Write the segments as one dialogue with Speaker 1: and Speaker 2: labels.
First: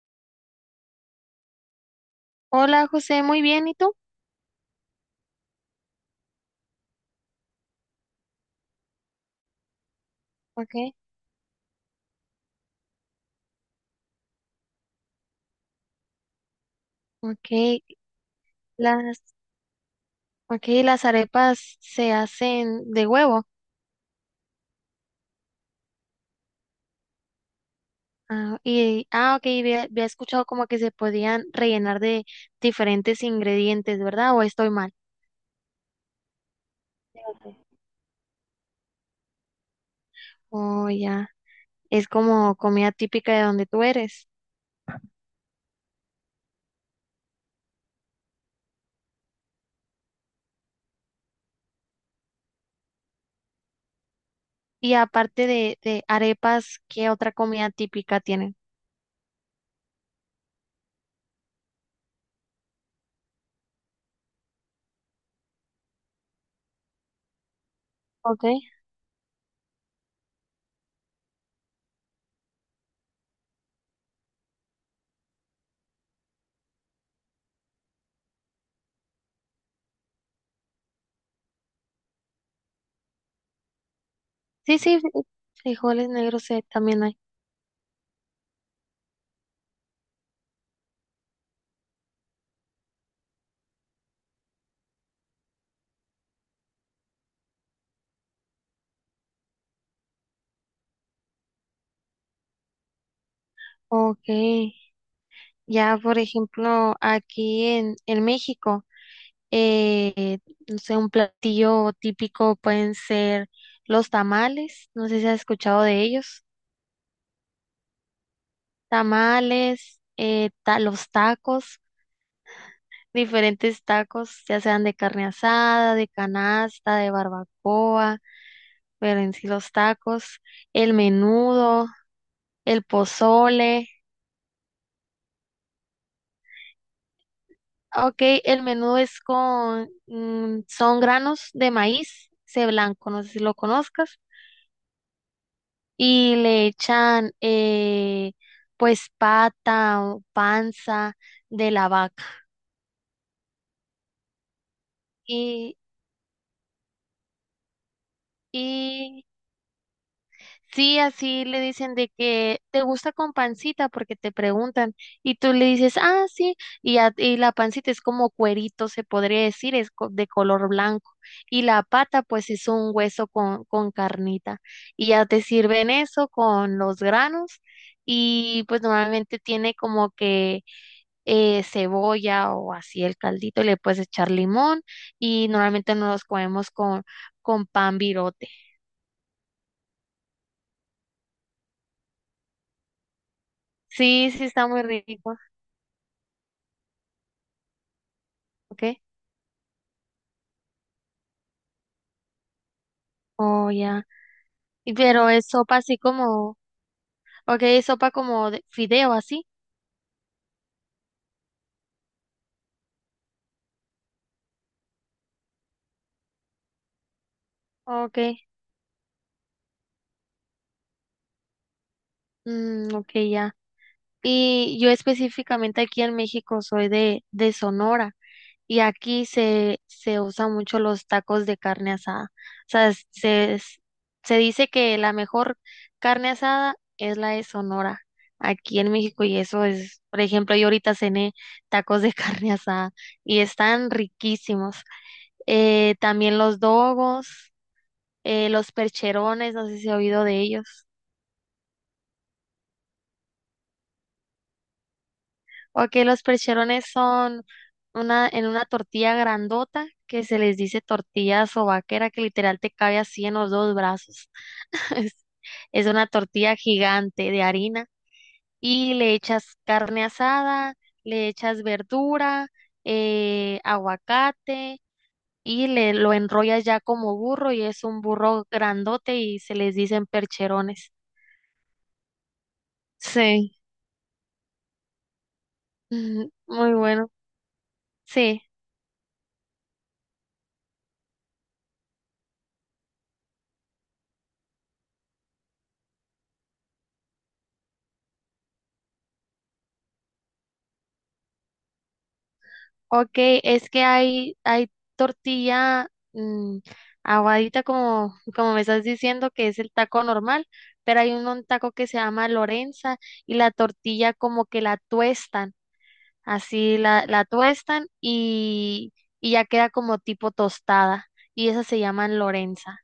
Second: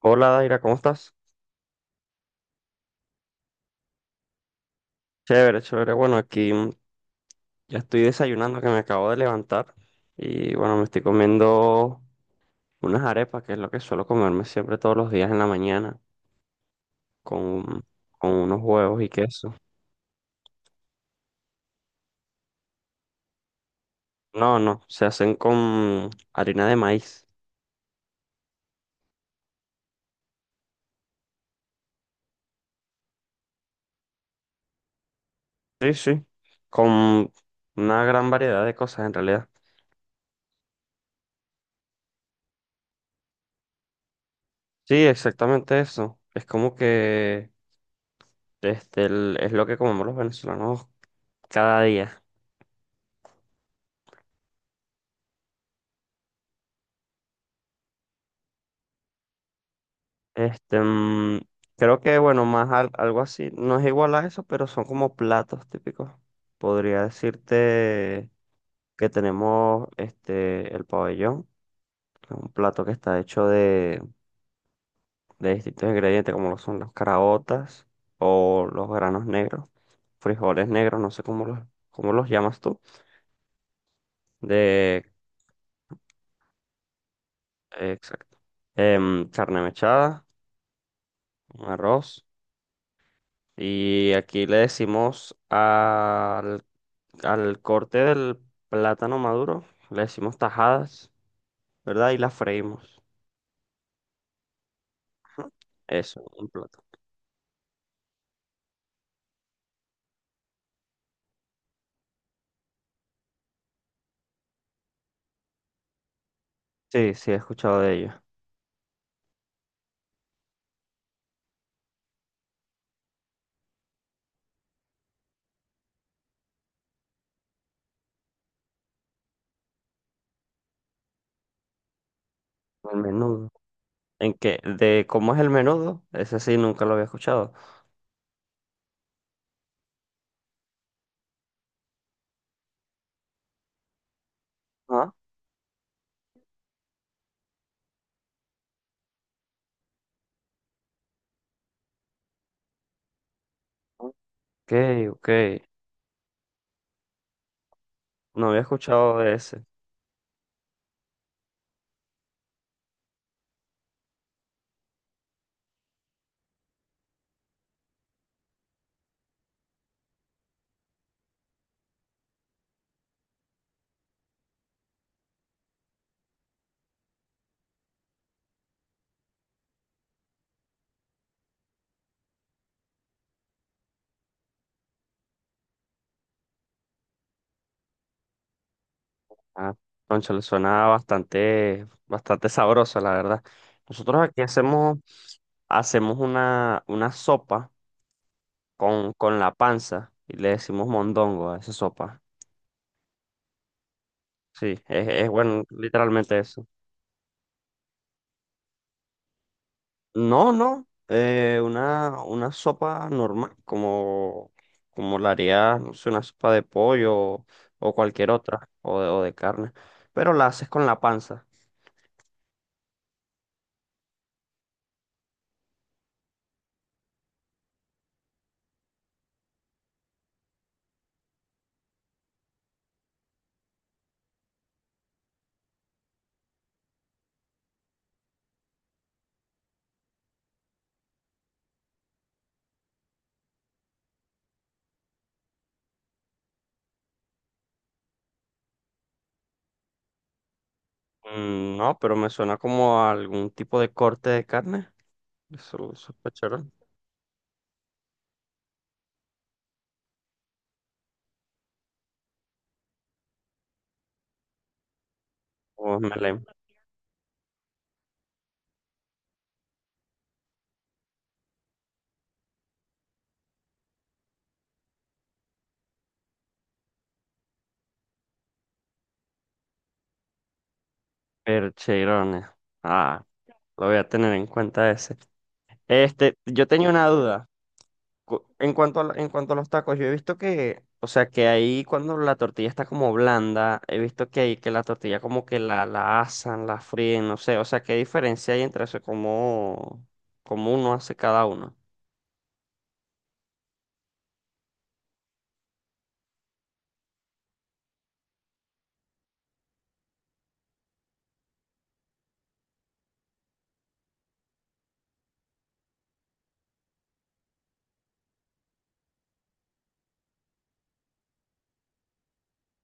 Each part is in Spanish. Speaker 1: Hola Daira, ¿cómo estás?
Speaker 2: Hola José, muy bien, ¿y tú?
Speaker 1: Chévere, chévere. Bueno, aquí ya estoy desayunando que me acabo de levantar y bueno, me
Speaker 2: Okay,
Speaker 1: estoy comiendo unas arepas, que es lo que suelo comerme siempre todos los días en la mañana, con,
Speaker 2: okay,
Speaker 1: con unos huevos y
Speaker 2: las,
Speaker 1: queso.
Speaker 2: okay, las arepas se hacen de huevo.
Speaker 1: No, no, se hacen con harina de maíz.
Speaker 2: Ok, había escuchado como que se podían rellenar de diferentes ingredientes, ¿verdad? ¿O estoy mal?
Speaker 1: Sí, sí, con una gran variedad de cosas en realidad.
Speaker 2: Oh, ya, es como comida típica de donde tú eres.
Speaker 1: Sí, exactamente eso. Es como que es lo que comemos los venezolanos cada día.
Speaker 2: Y aparte de arepas, ¿qué otra comida típica tienen?
Speaker 1: Este, mm, Creo que, bueno, más algo así, no es igual a eso, pero son como platos típicos. Podría decirte
Speaker 2: Okay.
Speaker 1: que tenemos el pabellón, que es un plato que está hecho de distintos ingredientes, como lo son las caraotas o los granos negros, frijoles negros, no sé cómo los llamas tú,
Speaker 2: Sí, sí,
Speaker 1: de,
Speaker 2: frijoles negros también hay.
Speaker 1: exacto. Carne mechada, arroz, y aquí le decimos al corte del plátano maduro le decimos tajadas, ¿verdad? Y las freímos.
Speaker 2: Okay.
Speaker 1: Ujú.
Speaker 2: Ya, por
Speaker 1: Eso, un plato.
Speaker 2: ejemplo, aquí en México. Eh, no sé, un platillo típico pueden ser los tamales, no sé si has escuchado de ellos.
Speaker 1: Sí, sí, he escuchado de ello.
Speaker 2: Tamales, los tacos, diferentes tacos, ya sean de carne asada, de canasta, de barbacoa, pero en sí los tacos, el menudo, el
Speaker 1: El menudo.
Speaker 2: pozole.
Speaker 1: ¿En qué? ¿De cómo es el menudo? Ese sí, nunca lo había escuchado.
Speaker 2: Ok, el menudo es son granos de maíz, ese blanco, no sé si lo conozcas
Speaker 1: Ah,
Speaker 2: y le echan pues pata o panza de la vaca.
Speaker 1: ok, ok.
Speaker 2: Y,
Speaker 1: No había escuchado
Speaker 2: y
Speaker 1: de ese.
Speaker 2: sí, así le dicen de que te gusta con pancita porque te preguntan y tú le dices, ah, sí, y la pancita es como cuerito, se podría decir, de color blanco y la pata pues es un hueso con carnita y ya te sirven eso con los granos y pues normalmente tiene como que cebolla o así el caldito, le puedes echar limón y normalmente nos los comemos con pan birote.
Speaker 1: Ah, concha, le suena bastante, bastante sabroso, la verdad. Nosotros
Speaker 2: Sí,
Speaker 1: aquí
Speaker 2: sí, está muy rico,
Speaker 1: hacemos una sopa
Speaker 2: ¿ok?
Speaker 1: con la panza y le decimos mondongo a esa sopa.
Speaker 2: Oh, ya.
Speaker 1: Sí,
Speaker 2: Y
Speaker 1: es
Speaker 2: pero es
Speaker 1: bueno,
Speaker 2: sopa así
Speaker 1: literalmente
Speaker 2: como,
Speaker 1: eso.
Speaker 2: ok, es sopa como de fideo así,
Speaker 1: No, no, una sopa normal, como la haría, no sé, una sopa de pollo o
Speaker 2: ok,
Speaker 1: cualquier otra, o de carne, pero la haces con la panza.
Speaker 2: mm, ok, ya. Y yo específicamente aquí en México soy de Sonora. Y aquí se usa mucho los tacos de carne asada. O sea, se dice que la mejor carne asada es la de Sonora, aquí en México. Y eso es, por ejemplo, yo ahorita cené tacos de carne asada y están riquísimos. También los dogos, los percherones, no sé si ha oído de ellos.
Speaker 1: Mm, no, pero me suena como a algún tipo de corte de carne,
Speaker 2: Ok,
Speaker 1: eso es
Speaker 2: los
Speaker 1: percherón,
Speaker 2: percherones son en una tortilla grandota que se les dice tortilla sobaquera que literal te cabe así en los dos brazos. Es,
Speaker 1: o
Speaker 2: es una
Speaker 1: melén,
Speaker 2: tortilla gigante de harina y le echas carne asada, le echas verdura, aguacate y le lo enrollas ya como burro y es un burro grandote y se les dicen percherones.
Speaker 1: percherones. Ah,
Speaker 2: Sí,
Speaker 1: lo voy a tener en cuenta ese. Yo
Speaker 2: muy
Speaker 1: tenía una
Speaker 2: bueno.
Speaker 1: duda.
Speaker 2: Sí.
Speaker 1: En cuanto a los tacos, yo he visto que, o sea, que ahí cuando la tortilla está como blanda, he visto que ahí que la tortilla como que la asan, la fríen, no sé, o sea, ¿qué diferencia hay entre eso? Como como uno hace cada uno?
Speaker 2: Ok, es que hay tortilla mm, aguadita como, como me estás diciendo que es el taco normal, pero hay un taco que se llama Lorenza y la tortilla como que la tuestan, la tuestan y ya queda como tipo tostada y esas se llaman Lorenza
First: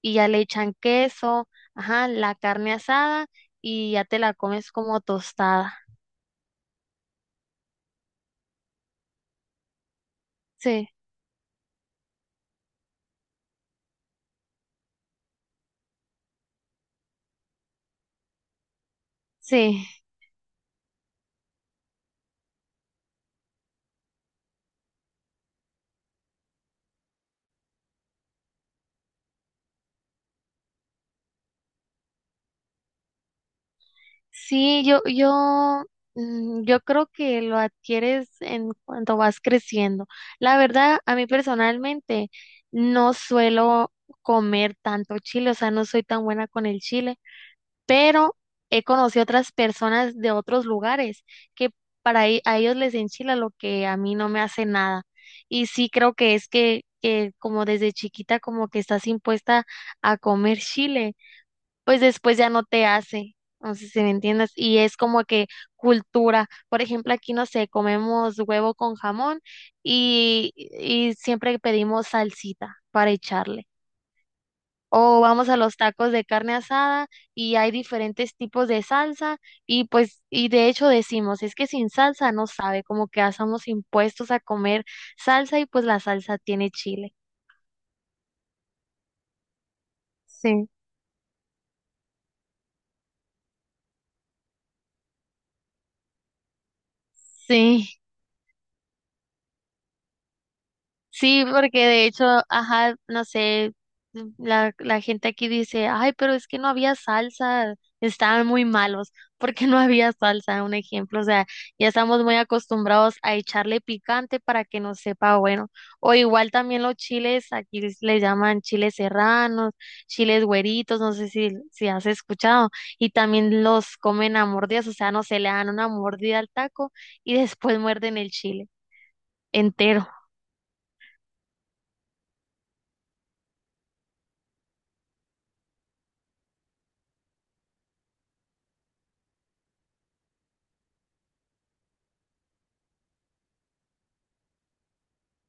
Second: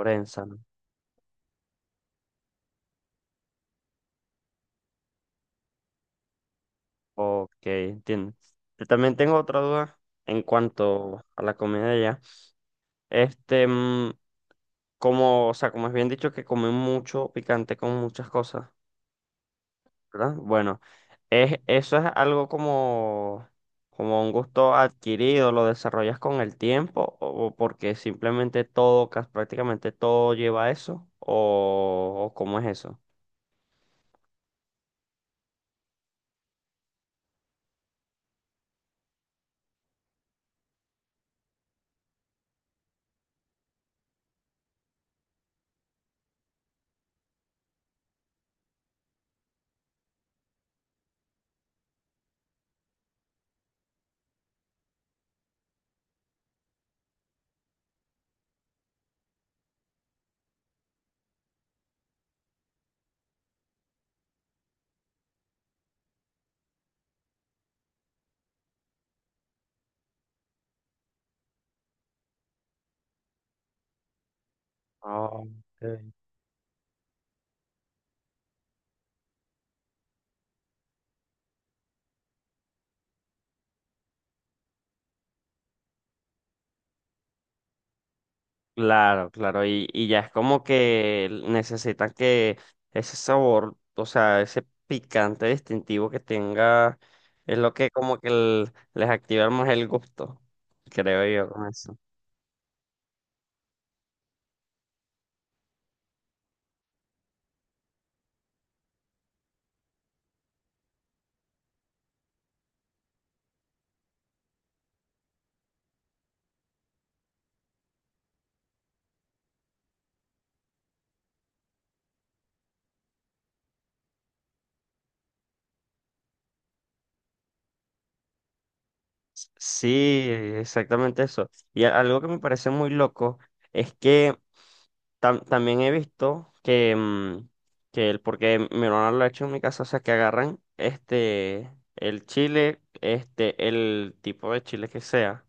Speaker 2: y ya le
Speaker 1: ¿no?
Speaker 2: echan queso, ajá, la carne asada y ya te la comes como tostada.
Speaker 1: Ok, entiendo. Yo también tengo otra duda en
Speaker 2: Sí,
Speaker 1: cuanto a la comida de allá. Este, mm, Como, o sea, como es bien dicho que comen mucho picante con muchas cosas.
Speaker 2: sí.
Speaker 1: ¿Verdad? Bueno, eso es algo como un gusto adquirido, lo desarrollas con el tiempo o porque simplemente todo, prácticamente todo lleva a eso o cómo es eso.
Speaker 2: Sí, yo creo que lo adquieres en cuanto vas creciendo. La verdad, a mí personalmente no suelo comer tanto chile, o sea, no soy tan buena con el chile, pero he conocido otras personas de otros lugares que a ellos les enchila lo que a mí no me hace nada. Y sí creo que que como desde chiquita como que estás impuesta a comer chile pues después ya no te hace. No sé si me entiendes. Y es como que cultura. Por ejemplo, aquí no sé, comemos huevo con jamón y siempre pedimos salsita para echarle. O
Speaker 1: Ah,
Speaker 2: vamos
Speaker 1: ok.
Speaker 2: a los tacos de carne asada y hay diferentes tipos de salsa y de hecho decimos, es que sin salsa no sabe, como que hacemos impuestos a comer salsa y pues la salsa tiene chile.
Speaker 1: Claro, claro, y ya es como
Speaker 2: Sí.
Speaker 1: que necesitan que ese sabor, o sea, ese picante distintivo que tenga, es lo
Speaker 2: Sí.
Speaker 1: que como que les activa más el gusto,
Speaker 2: Sí,
Speaker 1: creo yo. Con
Speaker 2: porque
Speaker 1: eso.
Speaker 2: de hecho, ajá, no sé, la gente aquí dice, ay, pero es que no había salsa, estaban muy malos, porque no había salsa, un ejemplo, o sea, ya estamos muy acostumbrados a echarle picante para que nos sepa bueno, o igual también los chiles, aquí les llaman chiles serranos, chiles güeritos, no sé si has escuchado, y también los comen a mordidas, o sea, no se le dan una mordida al taco y después muerden el chile entero.
Speaker 1: Sí, exactamente eso. Y algo que me parece muy loco es que también he visto que, que el, porque mi hermana lo ha hecho en mi casa, o sea, que agarran el chile, el tipo de chile que sea,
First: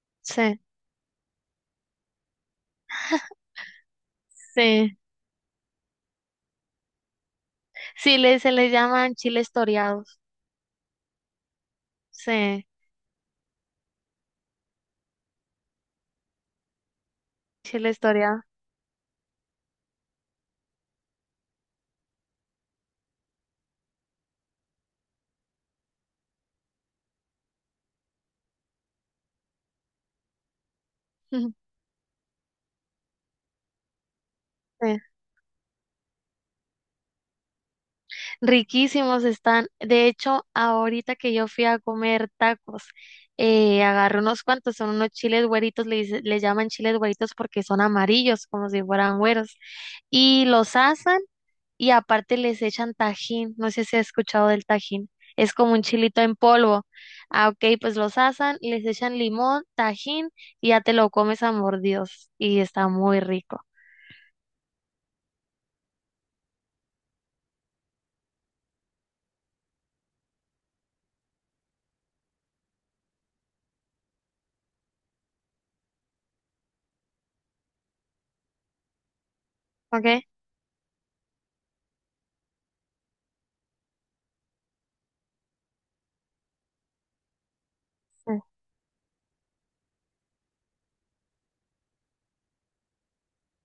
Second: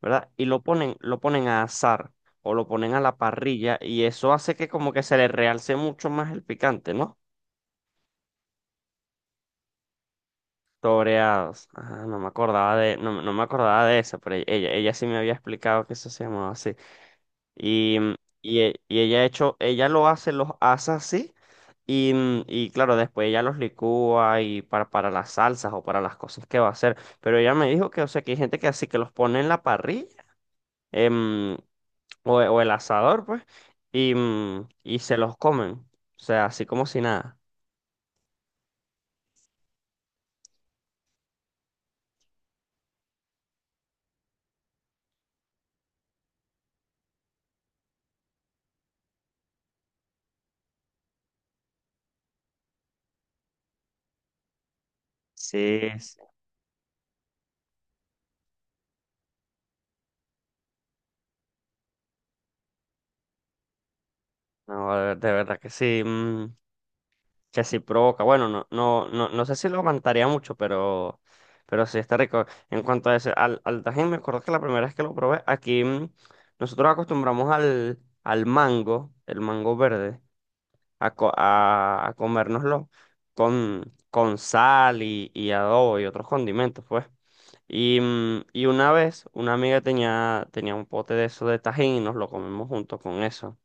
Speaker 1: ¿verdad? Y
Speaker 2: Sí.
Speaker 1: lo ponen a asar o lo ponen a la parrilla y eso hace que como
Speaker 2: Sí.
Speaker 1: que se le realce mucho más el picante, ¿no?
Speaker 2: Sí, se les llaman chiles toreados.
Speaker 1: Toreados. Ah, no me
Speaker 2: Sí,
Speaker 1: acordaba de, no, no me acordaba de eso, pero ella sí me había explicado que eso se llamaba así. Y,
Speaker 2: chiles toreados.
Speaker 1: ella lo hace, los asa así. Y, y claro, después ella los licúa y para las salsas o para las cosas que va a hacer. Pero ella me dijo que, o sea, que hay gente que así que los pone en la parrilla em, o el asador, pues, y,
Speaker 2: Sí.
Speaker 1: y se los comen. O sea, así como si nada.
Speaker 2: Riquísimos están. De hecho, ahorita que yo fui a comer tacos, agarré unos cuantos, son unos chiles güeritos, le llaman chiles güeritos porque son amarillos, como si fueran güeros. Y los asan y aparte les echan tajín, no sé si has escuchado del tajín, es como
Speaker 1: Sí,
Speaker 2: un
Speaker 1: sí.
Speaker 2: chilito en polvo. Ah, ok, pues los asan, les echan limón, tajín y ya te lo comes a mordidos y está muy rico.
Speaker 1: No, de verdad que sí. Que sí provoca. Bueno, no, no, no, no sé si lo aguantaría mucho, pero sí está rico. En cuanto a ese, al tajín, me acuerdo que la primera vez que lo probé, aquí nosotros acostumbramos al mango, el mango
Speaker 2: ¿Ok?
Speaker 1: verde, a comérnoslo con sal y adobo y otros condimentos, pues. Y,
Speaker 2: Mm.
Speaker 1: y una vez una amiga tenía un pote de eso de tajín y nos lo comimos junto con eso.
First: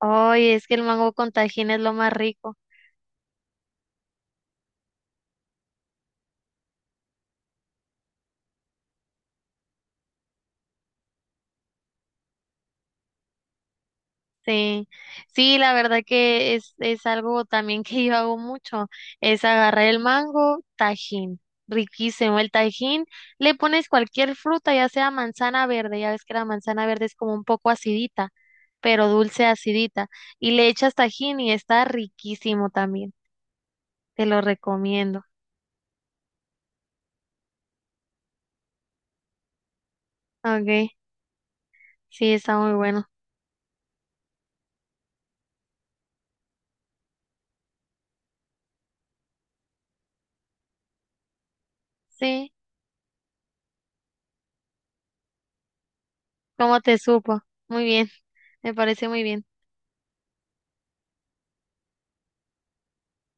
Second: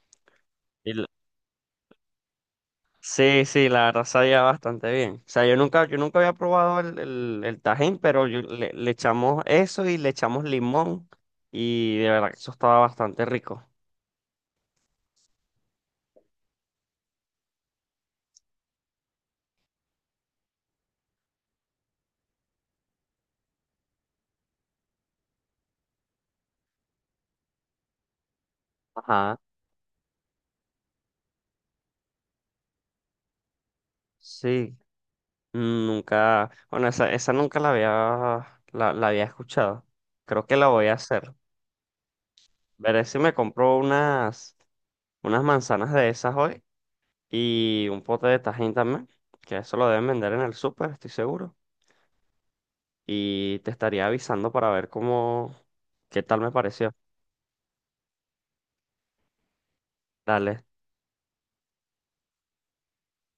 Speaker 2: Ay, es que el mango con tajín es lo más rico.
Speaker 1: Sí, sí, la verdad sabía bastante bien. O sea, yo nunca había probado el tajín, pero le echamos eso y le echamos limón y de verdad que eso estaba bastante rico.
Speaker 2: Sí, sí, la verdad que es algo también que yo hago mucho, es agarrar el mango, tajín, riquísimo el tajín, le pones cualquier fruta, ya sea manzana verde, ya ves que la manzana verde es como un poco acidita, pero
Speaker 1: Ajá.
Speaker 2: dulce acidita, y le echas tajín y está riquísimo también, te lo
Speaker 1: Sí,
Speaker 2: recomiendo.
Speaker 1: nunca, bueno, esa nunca la había, la había escuchado. Creo que la voy a
Speaker 2: Okay,
Speaker 1: hacer.
Speaker 2: sí, está muy
Speaker 1: Veré
Speaker 2: bueno.
Speaker 1: si me compro unas manzanas de esas hoy y un pote de tajín también, que eso lo deben vender en el súper, estoy seguro.
Speaker 2: Sí,
Speaker 1: Y te estaría avisando para ver cómo, qué tal me
Speaker 2: ¿cómo
Speaker 1: pareció.
Speaker 2: te supo? Muy bien, me parece muy bien.
Speaker 1: Dale,